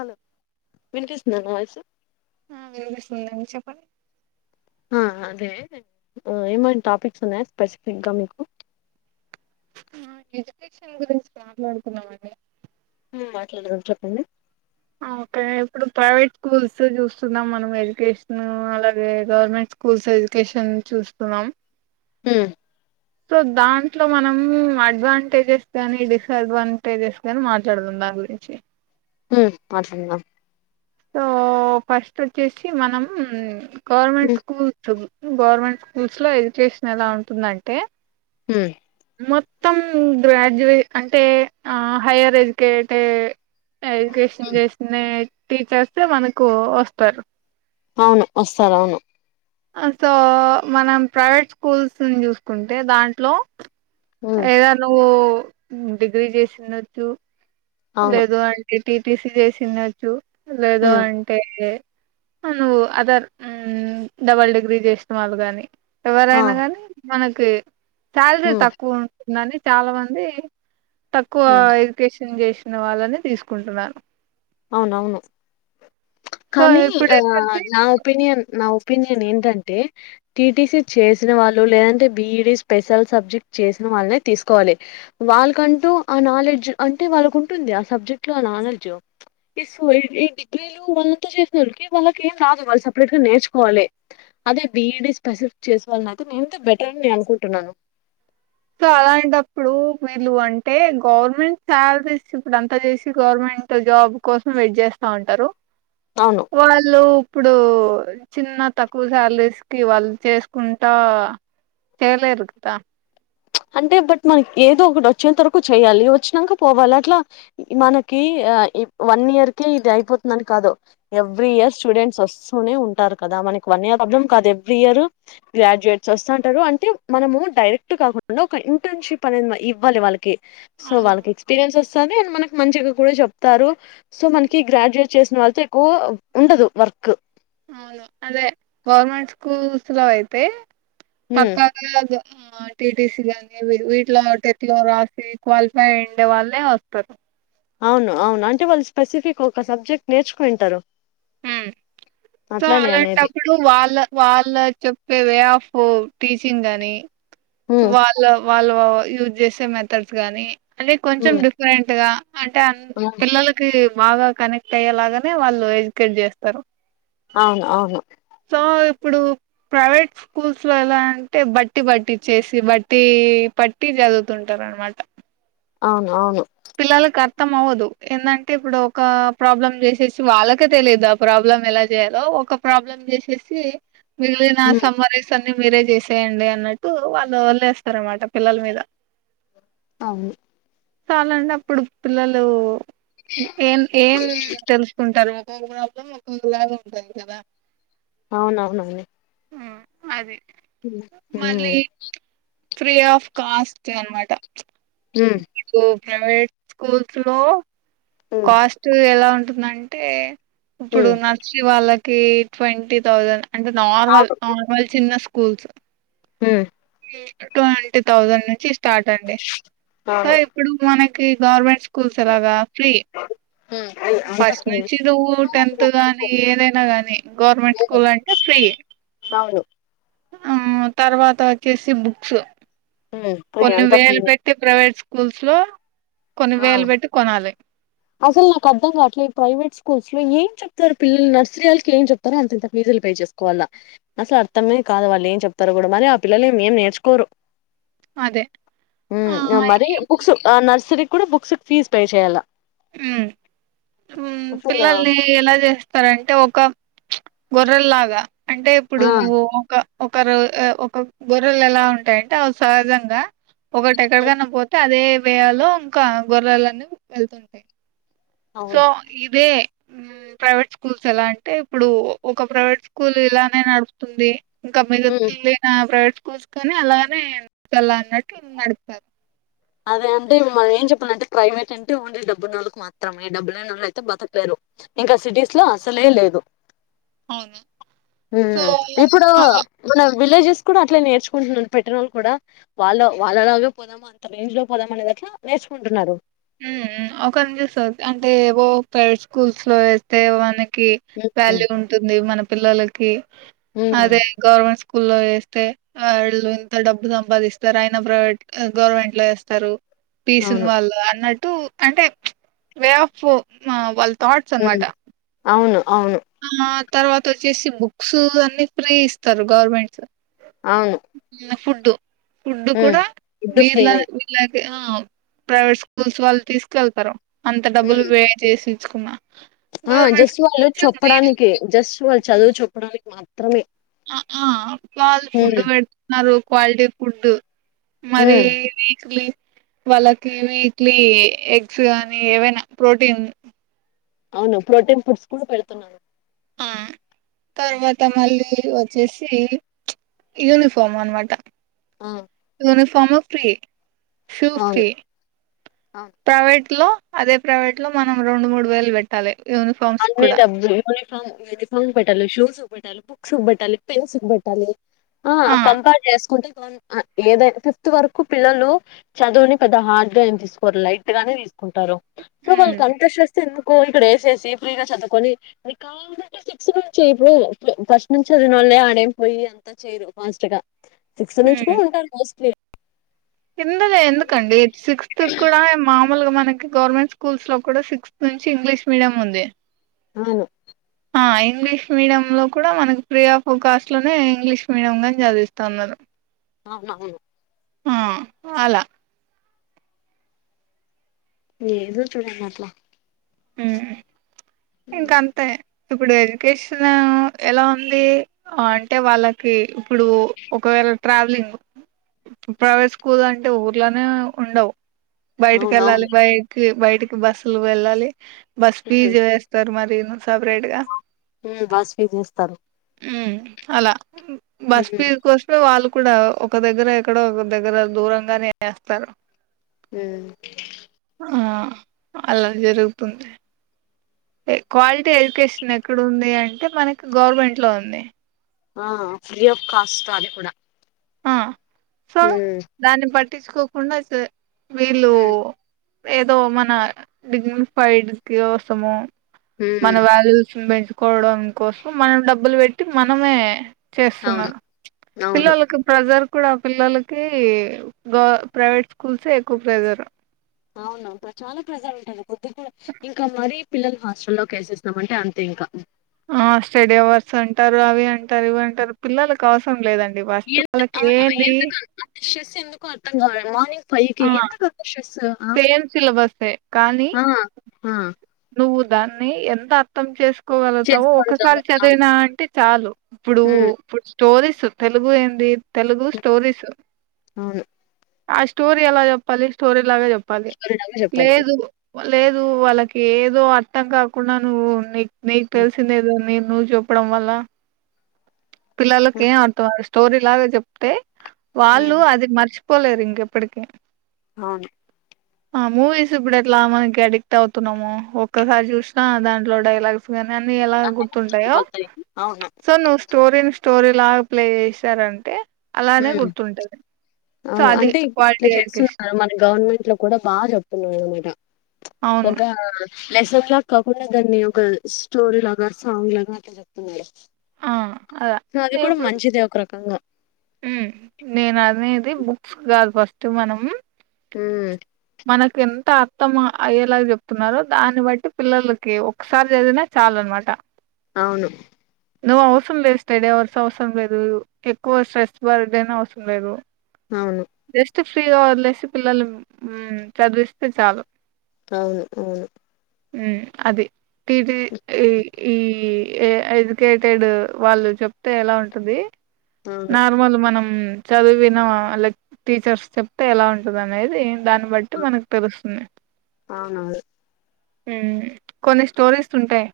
Hello వినుపిస్తుంద నా voice ఆ వినిపిస్తుందండి చెప్పండి ఆ అదే ఏమనా టాపిక్స్ ఉన్నాయా స్పెసిఫిక్గా మీకు ఎడ్యుకేషన్ గురించి మాట్లాడుతున్నామండి ఉ మాట్లాడదాం చెప్పండి ఓకే ఇప్పుడు ప్రైవేట్ స్కూల్స్ చూస్తున్నాం మనం ఎడ్యుకేషన్ అలాగే గవర్నమెంట్ స్కూల్స్ ఎడ్యుకేషన్ చూస్తున్నాం ఉ సో దాంట్లో మనం అడ్వాంటేజెస్ కాని డిస్అడ్వాంటేజెస్ గాని మాట్లాడదాం దాని గురించి ఉ మాట్లాడండి సో ఫస్ట్ వచ్చేసి మనం గవర్నమెంట్ మ్మ్ స్కూల్స్ గవర్నమెంట్ స్కూల్స్ లో ఎడ్యుకేషన్ ఎలా ఉంటుందంటే ఉ మొత్తం గ్రాడ్యుయే అంటే హైయర్ ఎడ్యుకేటెడ్ ఎడ్యుకేషన్ చేసిన టీచర్సే మనకు వస్తారు అవును వస్తారవును ఆ సో మనం ప్రైవేట్ స్కూల్స్ చూసుకుంటే దాంట్లో మ్మ్ ఏద నువ్ ఉమ్ డిగ్రీ చేసిండచ్చు అవును లేదు అంటే టీటీసి చేసిండొచ్చు లేదో మ్మ్ అంటే నువ్వు అదర్ డబల్ డిగ్రీ చేస్తు వాళ్ళు గాని ఆ ఎవరైనా గాని మన కే సాలరీ మ్మ్ తక్కువ నని చాలా మంది తక్కువ మ్మ్ ఎడ్యుకేషన్ సింగేష్ తిన వాళ్ళని తీసుకుంటున్నాను అవునవును సో కానీ ఇప్పుడు ఆ ఏంటంటే నా ఒపీనియన్ నా ఒపీనియన్ ఏంటంటే టీటీసీ చేసిన వాళ్ళు లేదంటే బిఈడి స్పెషల్ సబ్జెక్ట్ చేసిన వాళ్ళనే తీసుకోవాలి వాళ్ళకంటూ ఆ నాలెడ్జ్ అంటే వాళ్ళకు ఉంటుంది ఆ సబ్జెక్ట్ లో ఆ నాలెడ్జ్ ఈ డిగ్రీలు వాళ్ళంత చేసిననోళ్ళకి ఏం రాదు వాళ్ళు సపరేట్ గా నేర్చుకోవాలి అదే బిఈడి స్పెషల్ చేసినవాళ్లనైతే ఎంతో బెటర్ అని నేను అనుకుంటున్నాను సో అలాంటప్పుడు వీళ్ళు అంటే గవర్నమెంట్ సాలరీస్ ఇప్పుడు అంతా చేసి గవర్నమెంట్ జాబ్ కోసం వెయిట్ చేస్తా ఉంటారు అవును వాళ్ళు ఇప్పుడు చిన్న తక్కువ శాలరీస్ కి వాళ్ళు చేసుకుంటా చేయలేరు కదా అంటే బట్ మనకి ఏదో ఒకటి వచ్చేంత వరకు చేయాలి వచ్చినాక పోవాలి అట్లా మనకి వన్ ఇయర్కే ఇది అయిపోతుందని కాదు ఎవ్రీ ఇయర్ స్టూడెంట్స్ వస్తూనే ఉంటారు కదా మనకి వన్ ఇయర్ ప్రాబ్లం కాదు ఎవ్రీ ఇయర్ గ్రాడ్యుయేట్స్ వస్తంటారు అంటే మనము డైరెక్ట్ కాకుండా అ ఒక ఇంటర్న్షిప్ అనేది ఇవ్వాలి వాళ్ళకి సో అవును వాళ్ళకి ఎక్స్పీరియన్స్ వస్తుంది సరె అని మనకి మంచిగా కూడా చెప్తారు సో మనకి గ్రాడ్యుయేట్ చేసిన వాళ్ళతో ఎక్కువ ఉండదు వర్క్ అవును అదే గవర్నమెంట్ స్కూల్స్ లో అయితే ఉమ్ పక్కాగా ఆ టీటీసీ గాని వీట్లో టెట్ లో రాసి క్వాలిఫై అయిండే వాళ్ళే వస్తారు అవును అవును అంటే వాళ్ళు స్పెసిఫిక్ ఒక సబ్జెక్ట్ నేర్చుకోయింటారు ఉమ్ సో అనేది అలాంటప్పుడు వాళ్ళ వాళ్ళ చెప్పే వే ఆఫ్ ఓ టీచంగ్ గాని ఉమ్ వాళ్ళ వాళ్ళ యూజ్ చేసే మెథడ్స్ గానీ అంటే కొంచెం డిఫరెంట్ గా అంటే అన్ ఉమ్ పిల్లలకి బాగా కనెక్ట్ అయ్యేలాగానే వాళ్ళు ఎడ్యు కేట్ చేస్తారు అవును అవును ఆ ఇప్పుడు ప్రైవేట్ స్కూల్స్ లో ఎలా అంటే బట్టి బట్టి చేసి బట్టి పట్టి చదువుతుంటారునమాట. అవును అవును పిల్లలకి అర్థం అవ్వదు. ఏందంటే ఇప్పుడు ఒక ప్రాబ్లం చేసేసి వాళ్ళకే తెలియదు. ఆ ప్రాబ్లం ఎలా చేయాలో ఒక ప్రాబ్లం చేసేసి మీగిలిన ఉమ్ సమ్మరీస్ అని మీరే చేసేయండి అన్నట్టు వాళ్ళు వలేస్తారు అనమాట పిల్లల మీద. అవును చాలండిఅప్పుడు పిల్లలు ఏం ఏం తెలుసుకుంటారు. ఒక ప్రాబ్లం ఒక్కొక్కలా ఉంటది కదా. అవునవునవును అండి ఆ అది మళ్ళీ ఊ ఫ్రీ ఆఫ్ కాస్ట్ అనమాట చ్ మ్మ్ గో ప్రైవేట్ స్కూల్స్ లో ఉమ్ కాస్ట్ ఎలా నంటే ఇప్పుడు ఉమ్ నర్చ్చి వాళ్ళకి ఏ ట్వంటీ థౌజండ్ అంటే నార్మల్ నార్మల్ చిన్న స్కు కుల్స ఉ ట్వంటీ థౌజండ్ నుంచి ఇ స్టార్ట్ అండి సో అవును ఇప్పుడు మనకి కి గవర్నమెంట్స్ స్కూల్స్ ఎలాగా ఫ్రీ ఉమ్ అయ్ అంతా ఫస్ట్ ఫ్రీనే నుంచి నువ్వు టెన్త్ కానీ ఏదైనా కానీ గవర్నమెంట్ స్కూల్ అంటే ఫ్రీ. అవును ఆ తర్వాత వచ్చేసి బుక్స్ ఉమ్ అయ్ కొన్ని అంతా వేలు ఫ్రీనే పెట్టి ప్రైవేట్ స్కు గుల్సులో ఆ అసలు నాకు అర్ధం కాట్లే ఈ ప్రైవేట్ స్కూల్ అసలు ఏం చెప్తారు పిల్లలు నర్సరీ వాళ్ళకి ఏం చెప్తారో అంత ఇంత ఫీజులు పే చేసుకోవాల అసలు అర్థమే కాదు. వాళ్ళు ఏం చెప్తారు కూడా మరి ఆ పిల్లలు ఏం నేర్చుకోరు. అదే ఆ ఉ మరి బుక్స్ ఆ నర్సరి కూడా బుక్స్ కి ఫీజ్ పే చేయాలా ఉ ఊ అసలు పిల్లల్ని ఎలా చేస్త సార అంటే ఒక గొర్రెల్లాగా అంటే ఇప్పుడు ఆ నువ్వు ఒక ఒకరు ఒక గొర్రెలు ఎలా ఉంటాయంటే అవి సహజంగా ఒకటి ఎక్కడకన్నా పోతే అదే వేయాలో ఇంకా గొర్రాలన్నీ వెళ్తుంటాయి సో అవును ఇదే ప్రైవేట్ స్కూల్స్ ఎలా అంటే ఇప్పుడు ఒక ప్రైవేట్ స్కూల్ ఇలానే నడుపుతుంది ఇంక మీదట ఉమ్ నుండి ఐనా ప్రైవేట్ స్కూ చూసుకొని అలానే తెలవన్నట్టు నడుపుతారు అదే అంటే మనం ఏం చెప్పాలంటే ప్రైవేట్ అంటే ఓన్లీ డెబ్బునోలకి మాత్రమే డెబ్బులేనోలైతే బతకలేరు ఇంకా సిటీస్ లో అసలే లేదు అవును సో ఇప్పుడు అలా మన విలేజెస్ కూడా అట్లే నేర్చుకుంటున్నాను పెట్టిన వాళ్ళు కూడా వాళ్ళ వాళ్ళలాగే పోదామా అని రేంజ్లో పోదాం అనేది అట్లా నేర్చుకుంటున్నారు హ్మ్ హ్మ్ ఒకరిని చూస్తే అంటే ఏవో ప్రైవేట్ స్కూల్స్ లో వేస్తమేమో అని మ్మ్ వాల్యూ ఉంటుంది మన పిల్లలకి మ్మ్ అదే గవర్నమెంట్ సు స్కూల్లో వేస్తే వాళ్ళు ఇంత డబ్బు సంపాదిస్తారు అయన ప్రైవేట్ గవర్నమెంట్ లో వేస్తారు పీసును అవును వాళ్ళు అట్టు అంటే వే ఆఫ్ వాల్ అవును అవును ఆ తర్వాత వచ్చేసి బుక్స్ అన్ని ఫ్రీ ఇస్తారు గవర్నమెంట్ అవును ఫుడ్డు ఫుడ్ మ్మ్ కూడా ఫుడ్ విళ్ళ ఫ్రీనే విళ్ళ ఆ ప్రైవేట్ స్కూ ల్స్ వాళ్లు తీసుకెళ్తారా అంత డబ్బులు హ్మ్. వే చేేసి సుకుమా ఆ జస్ట్ వాళ్ళు చెప్పడానికే జస్ట్ వాళ్ళు చదువు చప్పడానికి మాత్ర త్రమే ఆ వాళ్ళు ఫుడ్ పెడుతున్నారు క్వాలిటీ ఫుడ్ మరి మ్మ్ వీక్లీ వాళ్ళకి వీక్లీ ఎగ్స్ కానీ ఏవైనా ప్రోటీన్ అవును ప్రోటీన్ ఫుడ్స్ కూడా పెడుతున్నాను ఆ తర్వాత మళ్ళీ వచ్చేసి యూనిఫామ్ అనమాట హుమ్ యూనిఫార్మ్ ఫ్రీ షూ ఫ్రీ అవును ప్రైవేట్ లో అదే ప్రైవేట్ లో మనం రెండు మూడు వేలు పెట్టాలి యూనిఫామ్స్ అన్ని కూడా డబ్బు మేడమ్ మేము ఫీజు కట్టాలి, షూస్ కి పెట్టాలి, బుక్స్ కి పెట్టాలి, పెన్స్ కి పెట్టాలి. ఆ కంపేర్ చేసుకుంటే ఏద ఫిఫ్త్ వరకు పిల్లలు చదువుని పెద్ద హార్డ్ గా ఏం తీసుకోవరు లైట్ గానే తీసు టారు సో వాళ్ళ ఉమ్ అంత శాస్తి ఎందుకు కొ ఇక్కడ ఎసేసి ఫ్రీగా చదువుకొని నీకు కావాలంటే సిక్స్ నుంచి ఇప్పుడు ఫస్ట్ నుంచి చదివిన వాళ్ళే ఆడేం పోయి అంతా చేయరు ఫాస్ట్ గా సిక్స్త్ నుంచి కూడా ఉంటారు మోస్ట్లీ కిందనే ఎందుకండి సిక్స్త్ కూడా మామలుగా మనకి గవర్నమెంట్ స్కూల్స్ లో కూడా సిక్స్త్ నుంచి ఇంగ్లీష్ మీడియం ఉంది అవును ఆ ఇంగ్లీష్ మీడియం లో కూడా మనకు ఫ్రీ ఆఫ్ కాస్ట్ లోనే ఇంగ్లీష్ మీడియం గాని చదివిస్తా ఉన్నారు అవునవును ఆ అలా ఏందో చదివిన అట్లా హుమ్ ఇంకంతే ఇప్పుడు ఎడ్యుకేషన్ ఎలా ఉంది అంటే వాళ్ళకి ఇప్పుడు ఒకవేళ ట్రావెలింగ్ ప్రైవేట్ స్కూల్ అంటే ఊర్లోనే ఉండవు బయటకి వెళ్ళాల అవునవును బయకి బయట ఇక బస్లు వెళ్ళాలి బస్ ఫీజు వేస్తారు మరి పను బాస్పీ చేస్తారు హుమ్ అలా ఉమ్ బస్పిీ కోసమే వాళ్ళ కూడా ఒక దగ్గర ఎక్కడో ఒక దగ్గర దూరంగానే వేస్తారు హ్మ్మ్ ఆ అలా జరుగు తుంది క్వాలిటీ ఎడ్యుకేషన్ ఎక్కడుంది అంటే మనకి గవర్నమెంట్ లో ఉంది ఆ ఫ్రీ ఆఫ్ కాస్ట్ అది కూడా ఆ సో దాని పట్ తీసుకోకుండా వీళ్ళు ఉమ్ ఏదో మన డిగ్ని ఫైడ్ కి కోసమో మన ఉమ్ వాళ్ళు పెంచుకోవడం కోసం మనం డబ్బులు పెట్టి మనమే అవును చేస్తున్నారు అవును పిల్లలకు ప్రెజర్ కూడా పిల్లలకి గౌ ప్రైవేట్ స్కూల్స్ ఏ ఎక్కువ ప్రెజర్ అవును చాలా ప్రెజర్ ఉంటది. కొద్దిగా కూడా ఇంకా మరీ పిల్లల్ హాస్టల్లోకి ఏసేస్తామంటే అంతే ఇంకా ఆ స్టడీ అవర్స్ అంటారు అవి అంటారు ఇవి అంటారు పిల్లలకు అవసరం లేదండి ఫస్ట్ ఎం- వాళ్ళకి ఆ ఏంది ఎందుకు స్ట్రెస్ ఎందుకో అర్థం కాలే మార్నింగ్ పైకి ఆ ఎందుకు అంత షెస్స్ సేమ్ సిలబస్సే కానీ ఆ నువ్వు దాన్ని ఎంత అర్థం చేస్ గలుగుతావు ఒకసారి చేసుకోడము చదివిన అంటే చాలు ఇప్పుడు ఉమ్ ఇప్పుడు స్టోరీస్ సు తెలుగు ఏంది? తెలుగు స్టోరీస్ అవును ఆ స్టోరి ఎలా చెప్పాలి స్టోరిలాగ చెప్ పాలి సరిగా చెప్పాలి లేదు లేదు వాళ్ళకి ఏదో అర్థం కాకుండా నువ్వు నిక్ నీకు ఉమ్ తెలిసందేదో నేన్ నువ్వు చూపడం వల్ల పిల్లలకి ఉమ్, అడ్తోఐస్ [inaudible] స్టోరి లాగా చెప్తే వాళ్ళు అది మర్చ్ పోలేరు ఇంక ఎప్పటికీ అవును ఆ మూవీస్ ఇప్పుడు అట్లా మనకి అడిక్ట్ అవుతు న్నామో ఒక్కసారి చూసినా దాంట్లో డైలాగ్స్ విన్ అన్ని ఎలా గుర్తుంటాయో పోతాయి అవును సో నువ్ స్టోరీని స్టోరీ లాగా ప్లే చేసారంటే ఉమ్ సో అవును అది అంటే క్వాలిటీ ఇట్లా ఎడ్యుకేషన్ చేస్తున్నారు మన గవర్నమెంట్ లో కూడా బాగా చెప్తున్నారు అన్నమాట చుప్ అవును. ఒకా లెసన్ లాగా కాకుండా దాన్ని ఒక స్టోరీ లాగా సాంగ్ లాగా అట్లా చెప్తున్నాడు. ఆ! అలా అది కూడా మంచిదే ఒక రకంగా మ్మ్ నేను అనేది బుక్స్ కాదు ఫస్ట్ మనం హ్మూ మనకెంత అర్థం అయ్యేలాగా చెప్తున్నారో దాన్ని బట్టి పిల్లలకి ఒకసారి చదివినా చాలు అనమాట. అవును నువ్వు అవసరం లేదు, స్టడీ అవర్స్ అవసరం లేదూ, ఎక్కువ స్ట్రెస్ బర్డెన్ అవసరం లేదు. అవును చి ఫ్రీగా వదిలేసి పిల్లల్ని మ్మ్ చదివిస్తే చాలు. అవును అవును మ్మ్ అది ఇది ఈ ఈ ఎడ్యుకేటెడ్ వాళ్ళు చెప్తే ఎలా ఉంటది అవును నార్మల్ మనం చదివిన వాళ్ళకి టీచర్స్ చెప్తే ఎలా ఉంటది అనేది దాన్ని బట్టి మనకు తెలుస్తుంది. అవునా మ్మ్ కొన్ని స్టోరీస్ ఉంటయి.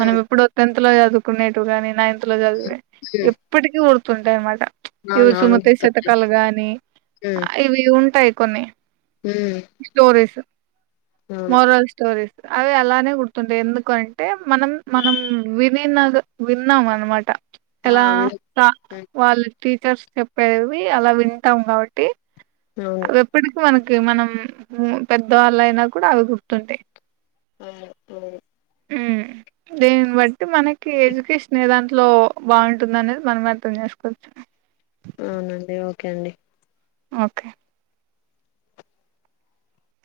మనం ఇప్పుడు టెన్ తులో చదువుకునేటివి గాని నైన్ తులో చదివి ఉమ్ ఎప్పటికి గుర్ తుంటది అనమట ఇవి అవునవును సుమతి గుర్తొచ్చాయి శతకలు గాని ఉమ్ ఇవి ఉంటయి. కొన్ని ఉమ్ స్టోరిస్ అవును మోరల్స్ స్టోరీస్ అవి అలానే గుర్తుంటయి, ఎందుకంటే మనం మనం వినినగు విన్నాం అన్నమాట ఆ ఎలా విను వ ఉమ్, వాళ్ళ్ టీచర్స్ చెప్పేవి అలా వింటం కాబట్టి, అవును అవి ఎప్పుటికి మనక్ కి మనం పెద్దవాళ్ళు అయినా కూడా అవి గుర్తుంటయి. మ్ మ్మ్ మ్మ్ దీన్ని బట్టి మనకి ఎడ్యుకేష్నే దాంట్లో బాగుంటుంది అనేది మనం అర్థం చేసుకోవచ్చు. అవునండి ఓకే అండి. ఓకే